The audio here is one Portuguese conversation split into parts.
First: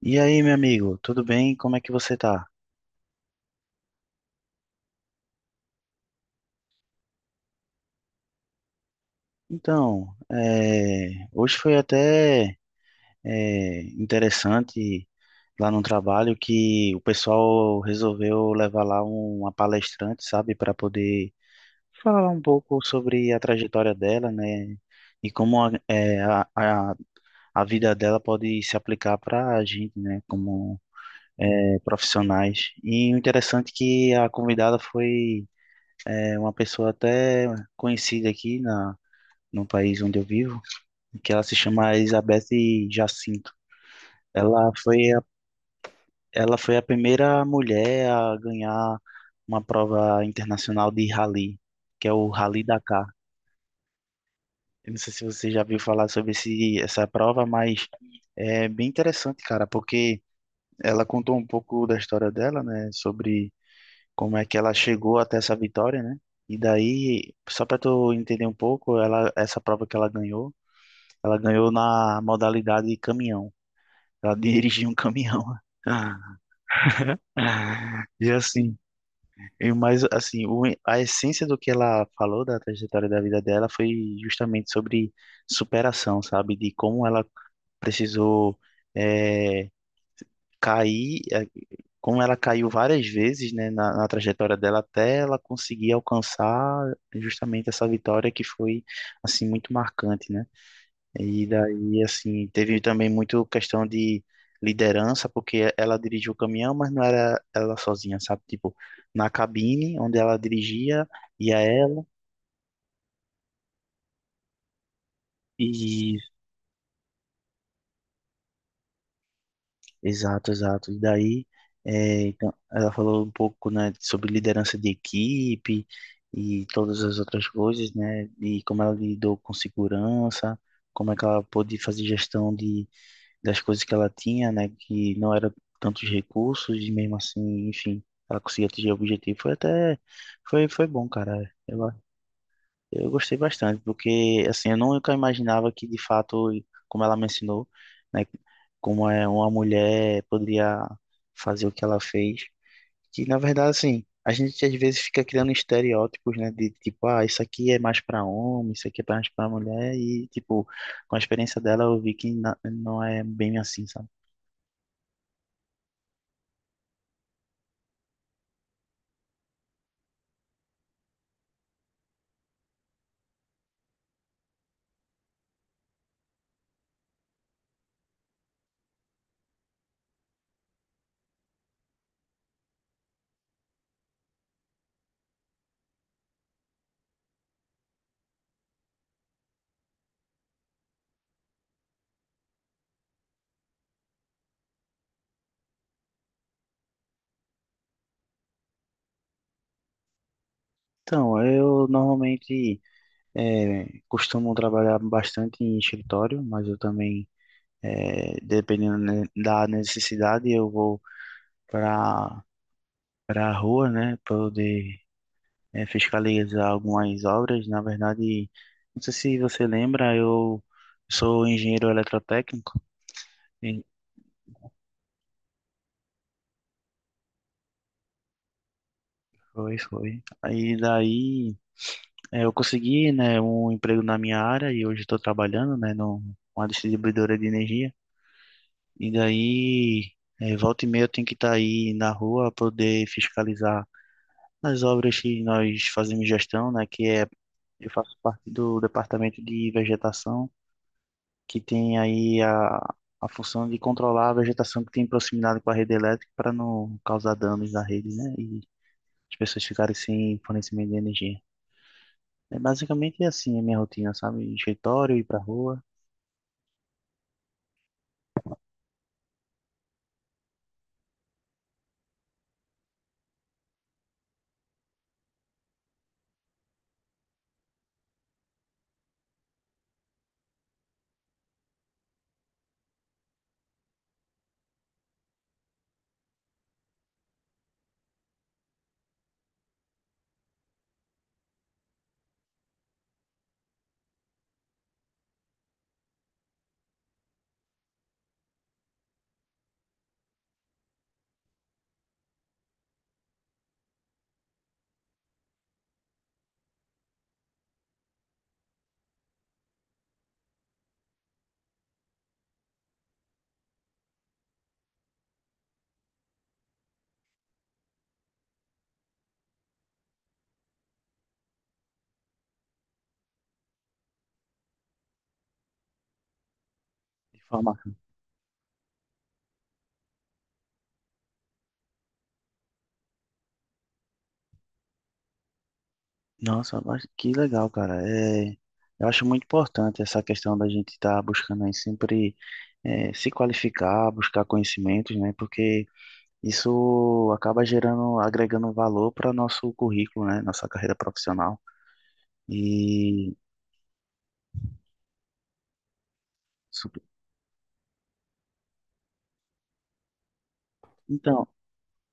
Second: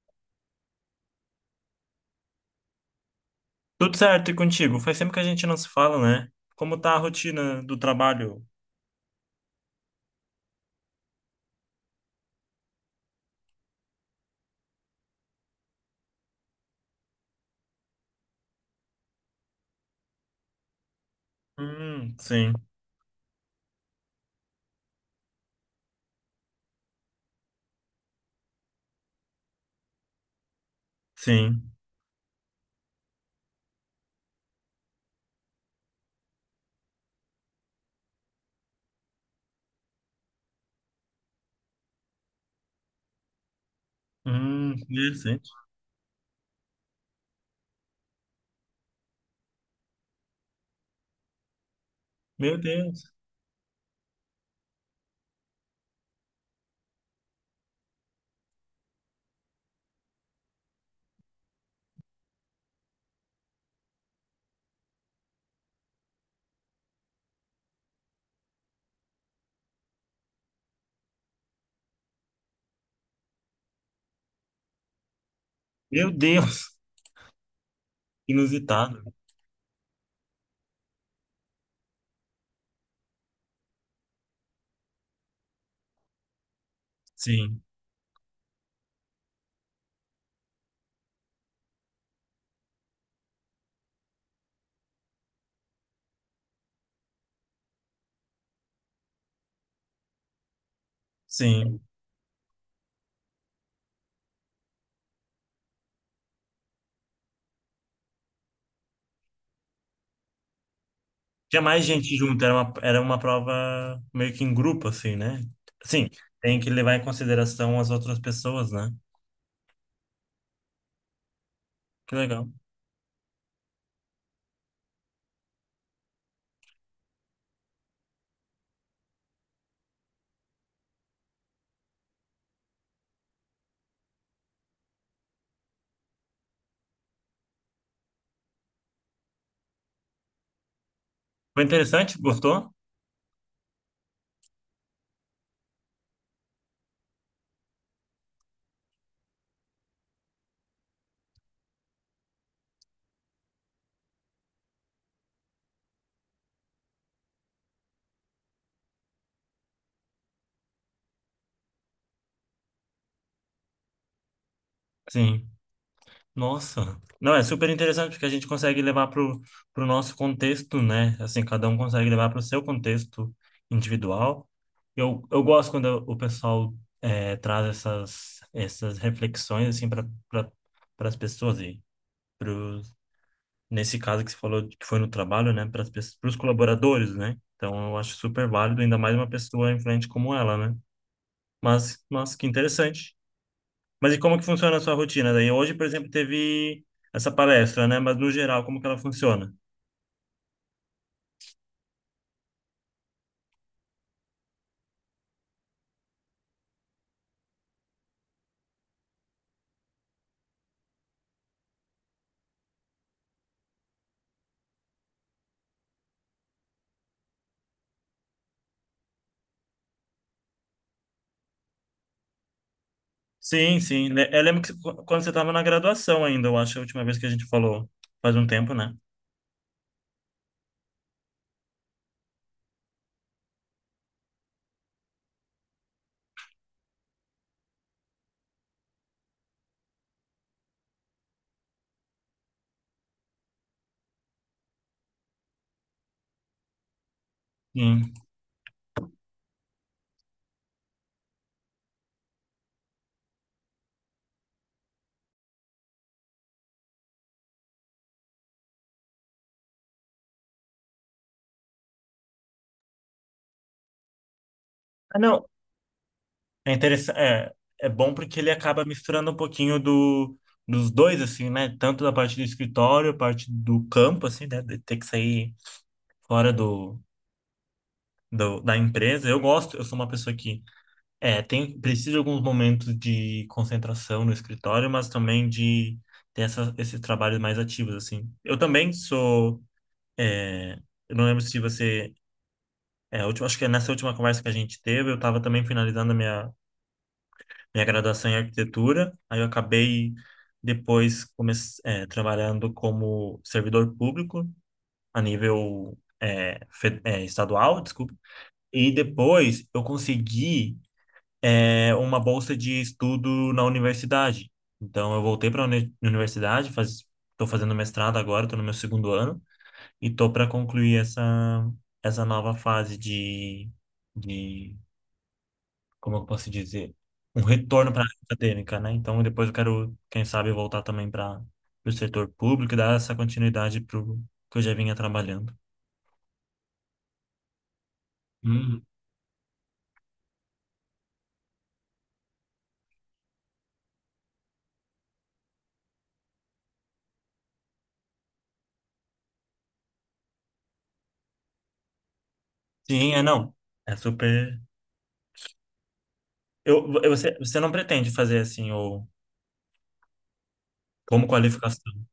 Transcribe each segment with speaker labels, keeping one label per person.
Speaker 1: E aí, meu amigo, tudo bem? Como é que você tá?
Speaker 2: Tudo certo e contigo? Faz tempo que a gente não se fala, né? Como tá a rotina do trabalho?
Speaker 1: Então, hoje foi até interessante lá no trabalho que o pessoal resolveu levar lá uma palestrante, sabe, para poder
Speaker 2: Hum,
Speaker 1: falar um
Speaker 2: sim,
Speaker 1: pouco sobre a trajetória dela, né? E como a, é, a vida dela pode se aplicar para a gente, né? Como
Speaker 2: sim.
Speaker 1: profissionais. E o interessante é que a convidada foi. É uma pessoa até conhecida no país onde eu vivo, que ela se chama Elizabeth Jacinto. Ela foi a,
Speaker 2: Interessante.
Speaker 1: ela foi a primeira mulher a ganhar uma prova internacional de rally, que é o
Speaker 2: Meu
Speaker 1: Rally Dakar.
Speaker 2: Deus.
Speaker 1: Eu não sei se você já viu falar sobre essa prova, mas é bem interessante, cara, porque ela contou um pouco da história dela, né, sobre como é que ela chegou até essa vitória, né? E daí, só para tu entender um pouco, ela, essa prova que ela ganhou na modalidade caminhão. Ela dirigiu um caminhão.
Speaker 2: Meu Deus.
Speaker 1: E assim,
Speaker 2: Inusitado.
Speaker 1: e mais assim, a essência do que ela falou da trajetória da vida dela foi justamente sobre superação, sabe? De como ela
Speaker 2: Sim,
Speaker 1: precisou eh, cair. Como ela caiu várias vezes, né, na trajetória dela até ela conseguir alcançar justamente essa vitória que foi assim muito marcante, né? E
Speaker 2: sim,
Speaker 1: daí assim teve também muito questão de liderança, porque ela dirigiu o caminhão, mas não era ela sozinha, sabe? Tipo, na cabine onde ela dirigia ia
Speaker 2: tinha mais
Speaker 1: ela
Speaker 2: gente junto, era era uma prova meio que em grupo, assim, né? Sim,
Speaker 1: e
Speaker 2: tem que levar em consideração as outras pessoas, né?
Speaker 1: Exato, exato. E daí,
Speaker 2: Que
Speaker 1: é,
Speaker 2: legal.
Speaker 1: então, ela falou um pouco, né, sobre liderança de equipe e todas as outras coisas, né, e como ela lidou com segurança, como é que ela pôde fazer gestão de, das coisas que ela tinha, né, que não era tantos recursos e mesmo assim, enfim, ela conseguia atingir o objetivo. Foi até, foi bom, cara.
Speaker 2: Foi
Speaker 1: Eu
Speaker 2: interessante? Gostou?
Speaker 1: eu gostei bastante, porque assim, eu nunca imaginava que de fato, como ela me ensinou, né, como é uma mulher poderia fazer o que ela fez. Que na verdade, assim, a gente às vezes fica criando estereótipos, né, de tipo, ah, isso aqui é mais para homem, isso aqui é mais para mulher e tipo, com a experiência dela eu vi que não é bem assim, sabe?
Speaker 2: Sim. Nossa, não, é super interessante porque a gente consegue levar pro nosso contexto, né? Assim, cada um consegue levar pro seu contexto individual. Eu gosto quando o pessoal traz essas reflexões, assim, para pra, as pessoas e pros, nesse caso que você falou que foi no trabalho, né? Para os colaboradores, né? Então, eu acho super válido, ainda mais uma pessoa influente como ela, né? Mas, nossa, que interessante. Mas e como que funciona a sua rotina daí? Hoje, por exemplo, teve essa palestra, né? Mas no geral, como que ela funciona?
Speaker 1: Então, eu normalmente costumo trabalhar bastante em escritório, mas eu também É, dependendo da necessidade, eu vou para para a rua, né, poder fiscalizar algumas obras. Na verdade, não sei se você lembra, eu sou engenheiro eletrotécnico.
Speaker 2: Sim,
Speaker 1: E
Speaker 2: sim. Eu lembro que quando você estava na graduação ainda, eu acho, a última vez que a gente falou, faz um tempo, né?
Speaker 1: foi, foi. Aí daí é, eu consegui, né, um emprego na minha área e hoje estou trabalhando, né, numa distribuidora de energia. E daí, é, volta e meia eu tenho que estar aí na rua para poder fiscalizar as obras que nós fazemos gestão, né, que é Eu
Speaker 2: Sim.
Speaker 1: faço parte do departamento de vegetação, que tem a função de controlar a vegetação que tem proximidade com a rede elétrica para não causar danos na rede, né? E as pessoas ficarem sem fornecimento de energia. É basicamente assim a minha rotina, sabe? Escritório,
Speaker 2: Ah,
Speaker 1: ir pra
Speaker 2: não.
Speaker 1: rua,
Speaker 2: É interessante, é, é bom porque ele acaba misturando um pouquinho dos dois, assim, né? Tanto da parte do escritório, a parte do campo, assim, né? De ter que sair fora do, da empresa. Eu gosto, eu sou uma pessoa que é, tem, precisa de alguns momentos de concentração no escritório, mas também de ter esses trabalhos mais ativos, assim. Eu também sou, é, eu não lembro se você, é, a última, acho que é nessa última conversa que a gente teve, eu estava também finalizando a minha graduação em arquitetura, aí eu acabei depois é, trabalhando como servidor público a nível é, é, estadual, desculpa, e depois eu consegui uma bolsa de estudo na universidade. Então, eu voltei para a universidade, estou fazendo mestrado agora, estou no meu segundo ano, e estou para concluir essa nova fase de, como eu posso dizer,
Speaker 1: de
Speaker 2: um
Speaker 1: forma...
Speaker 2: retorno para a área acadêmica, né? Então, depois eu quero, quem sabe, voltar também para o setor público e dar essa continuidade para o que eu já vinha trabalhando.
Speaker 1: Nossa, mas que legal, cara. É...
Speaker 2: Uhum.
Speaker 1: Eu acho muito importante essa questão da gente estar buscando aí sempre se qualificar, buscar conhecimentos, né? Porque isso acaba gerando, agregando valor para nosso currículo, né? Nossa carreira profissional.
Speaker 2: Sim, é
Speaker 1: E
Speaker 2: não. É super.
Speaker 1: su-
Speaker 2: Você não pretende fazer assim, ou como
Speaker 1: então,
Speaker 2: qualificação?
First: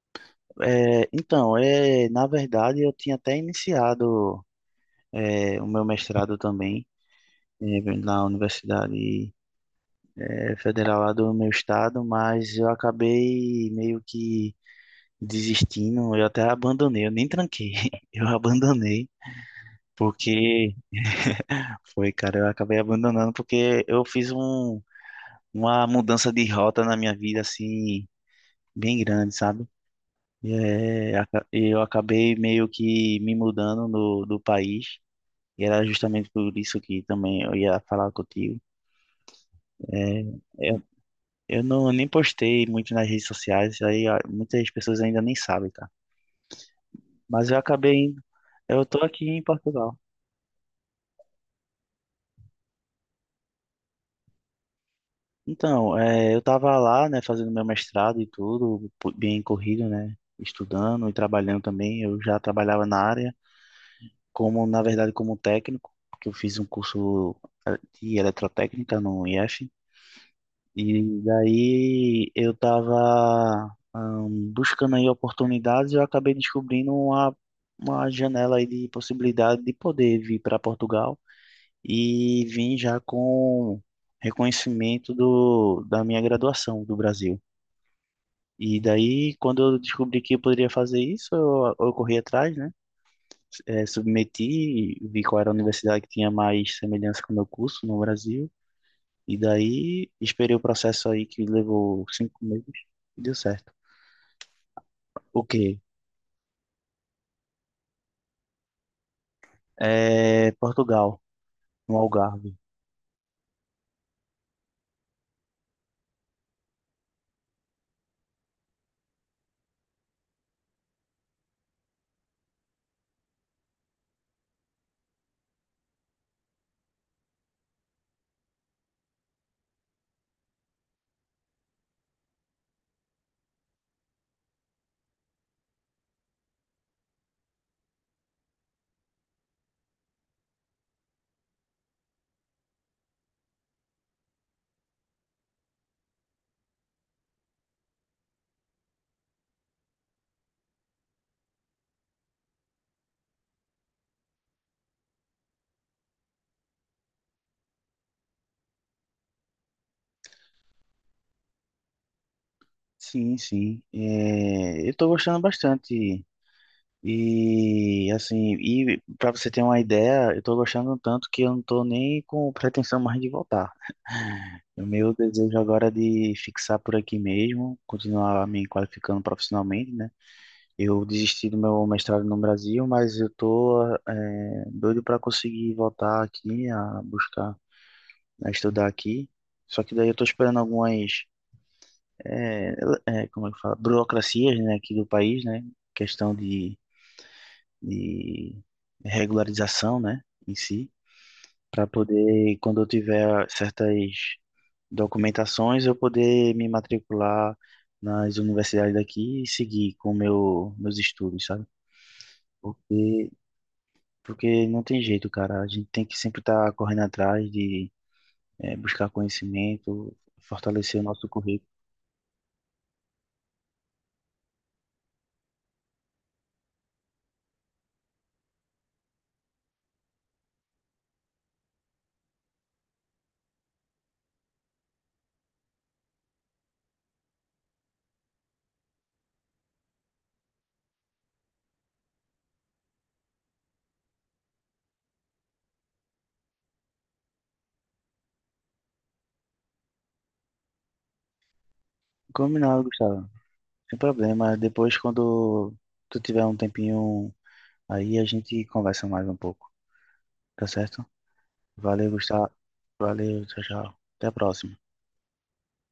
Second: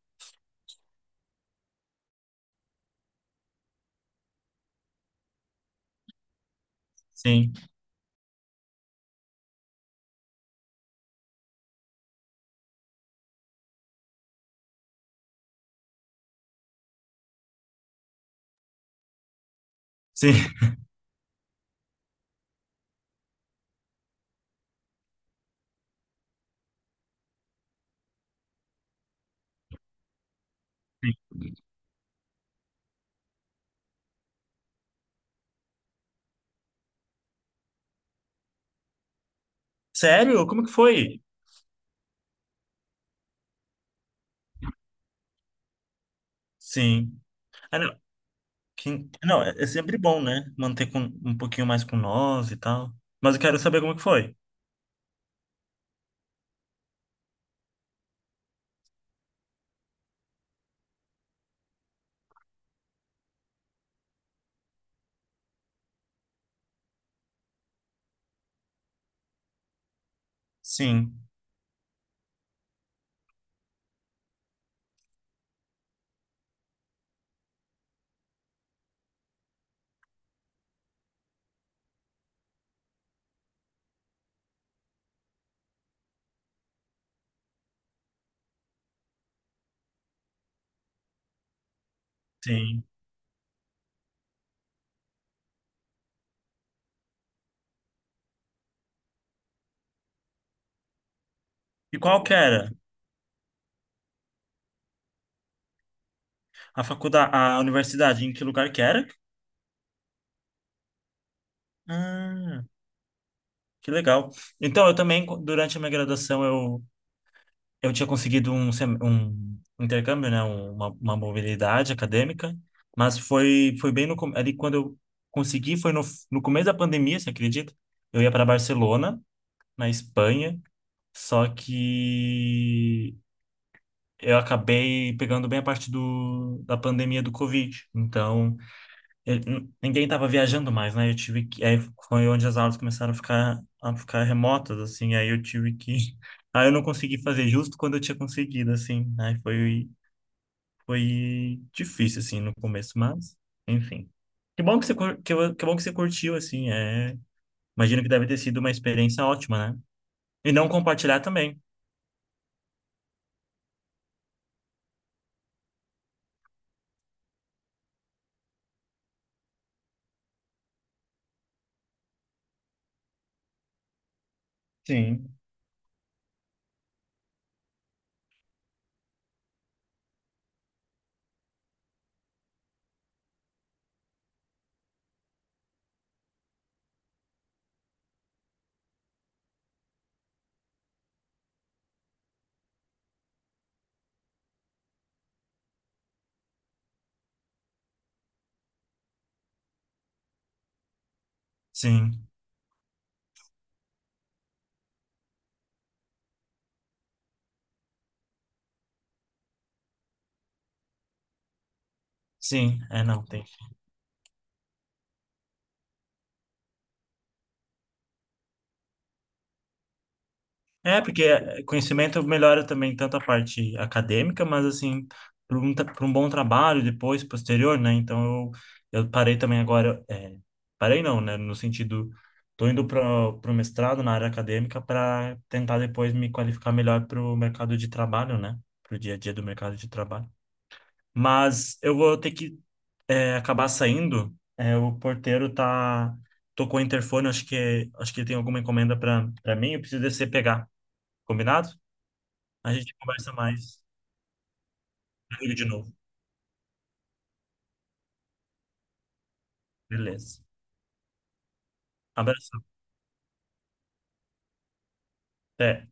Speaker 1: na verdade, eu tinha até iniciado é, o meu mestrado também
Speaker 2: Sim.
Speaker 1: é, na Universidade é, Federal lá do meu estado, mas eu acabei meio que desistindo. Eu até abandonei, eu nem tranquei, eu abandonei
Speaker 2: Sim.
Speaker 1: porque foi, cara, eu acabei abandonando porque eu fiz uma mudança de rota na minha vida, assim, bem grande, sabe? Eu acabei meio que me mudando do país, e era justamente por isso que também eu ia falar contigo. É,
Speaker 2: Sério? Como que
Speaker 1: eu,
Speaker 2: foi?
Speaker 1: eu não, nem postei muito nas redes sociais, aí ah, muitas pessoas ainda nem sabem, tá?
Speaker 2: Sim.
Speaker 1: Mas eu
Speaker 2: Ah,
Speaker 1: acabei,
Speaker 2: não.
Speaker 1: eu tô aqui
Speaker 2: Não,
Speaker 1: em
Speaker 2: é
Speaker 1: Portugal.
Speaker 2: sempre bom, né? Manter com um pouquinho mais com nós e tal. Mas eu quero saber como que foi.
Speaker 1: Então, é, eu tava lá, né, fazendo meu mestrado e tudo, bem corrido, né? Estudando e trabalhando também, eu já trabalhava na área. Como na verdade como técnico, porque eu fiz um curso de eletrotécnica no IF,
Speaker 2: Sim,
Speaker 1: e daí eu estava buscando aí oportunidades e eu acabei descobrindo uma janela aí de possibilidade de poder vir para Portugal e vim já com reconhecimento da minha graduação do Brasil. E daí, quando eu descobri que eu poderia fazer isso, eu corri atrás, né?
Speaker 2: sim.
Speaker 1: Submeti, vi qual era a universidade que tinha mais semelhança com o meu curso no Brasil, e daí esperei o processo aí que
Speaker 2: E
Speaker 1: levou
Speaker 2: qual que
Speaker 1: 5 meses
Speaker 2: era?
Speaker 1: e deu certo. O quê?
Speaker 2: A faculdade, a universidade, em que lugar que era?
Speaker 1: É, Portugal, no Algarve.
Speaker 2: Ah, que legal. Então, eu também, durante a minha graduação, eu tinha conseguido um, um intercâmbio, né? Uma mobilidade acadêmica, mas foi, foi bem no, ali quando eu consegui, foi no começo da pandemia, você acredita? Eu ia para Barcelona, na Espanha, só que eu acabei pegando bem a parte do, da pandemia do Covid. Então, ninguém estava viajando mais, né? Eu tive que, aí foi onde as aulas começaram a ficar remotas, assim. Aí eu tive que, aí eu não consegui fazer justo quando eu tinha conseguido, assim. Aí foi difícil assim no começo, mas enfim. Que bom que você que bom que você curtiu, assim. É, imagino que deve ter sido uma experiência ótima, né? E não compartilhar também.
Speaker 1: Sim, sim. É, eu tô gostando bastante. E assim, e para você ter uma ideia, eu tô gostando tanto que eu não tô nem com pretensão mais de voltar. O meu
Speaker 2: Sim.
Speaker 1: desejo agora é de fixar por aqui mesmo, continuar me qualificando profissionalmente, né? Eu desisti do meu mestrado no Brasil, mas eu tô é, doido para conseguir voltar aqui a buscar, a estudar aqui. Só que daí eu tô esperando é, como é que fala, burocracias, né, aqui do país, né, questão de regularização, né, em si, para
Speaker 2: Sim,
Speaker 1: poder, quando eu tiver certas documentações, eu poder me matricular nas universidades daqui e seguir com meus estudos, sabe?
Speaker 2: sim. É, não
Speaker 1: Porque
Speaker 2: tem.
Speaker 1: Porque não tem jeito, cara. A gente tem que sempre estar correndo atrás de buscar conhecimento, fortalecer
Speaker 2: É,
Speaker 1: o
Speaker 2: porque
Speaker 1: nosso currículo.
Speaker 2: conhecimento melhora também tanto a parte acadêmica, mas assim, para um, pra um bom trabalho depois, posterior, né? Então eu parei também agora, é, parei não, né? No sentido, tô indo para o mestrado na área acadêmica para tentar depois me qualificar melhor para o mercado de trabalho, né? Para o dia a dia do mercado de trabalho. Mas eu vou ter que é, acabar saindo, é, o porteiro tocou o interfone, acho que tem alguma encomenda para mim, eu preciso descer e pegar. Combinado? A
Speaker 1: Combinado,
Speaker 2: gente
Speaker 1: Gustavo.
Speaker 2: conversa mais
Speaker 1: Sem problema. Depois,
Speaker 2: comigo de
Speaker 1: quando
Speaker 2: novo.
Speaker 1: tu tiver um tempinho aí, a gente conversa mais um pouco.
Speaker 2: Beleza.
Speaker 1: Tá certo? Valeu, Gustavo.
Speaker 2: Abração.
Speaker 1: Valeu, tchau, tchau. Até a próxima.
Speaker 2: Até.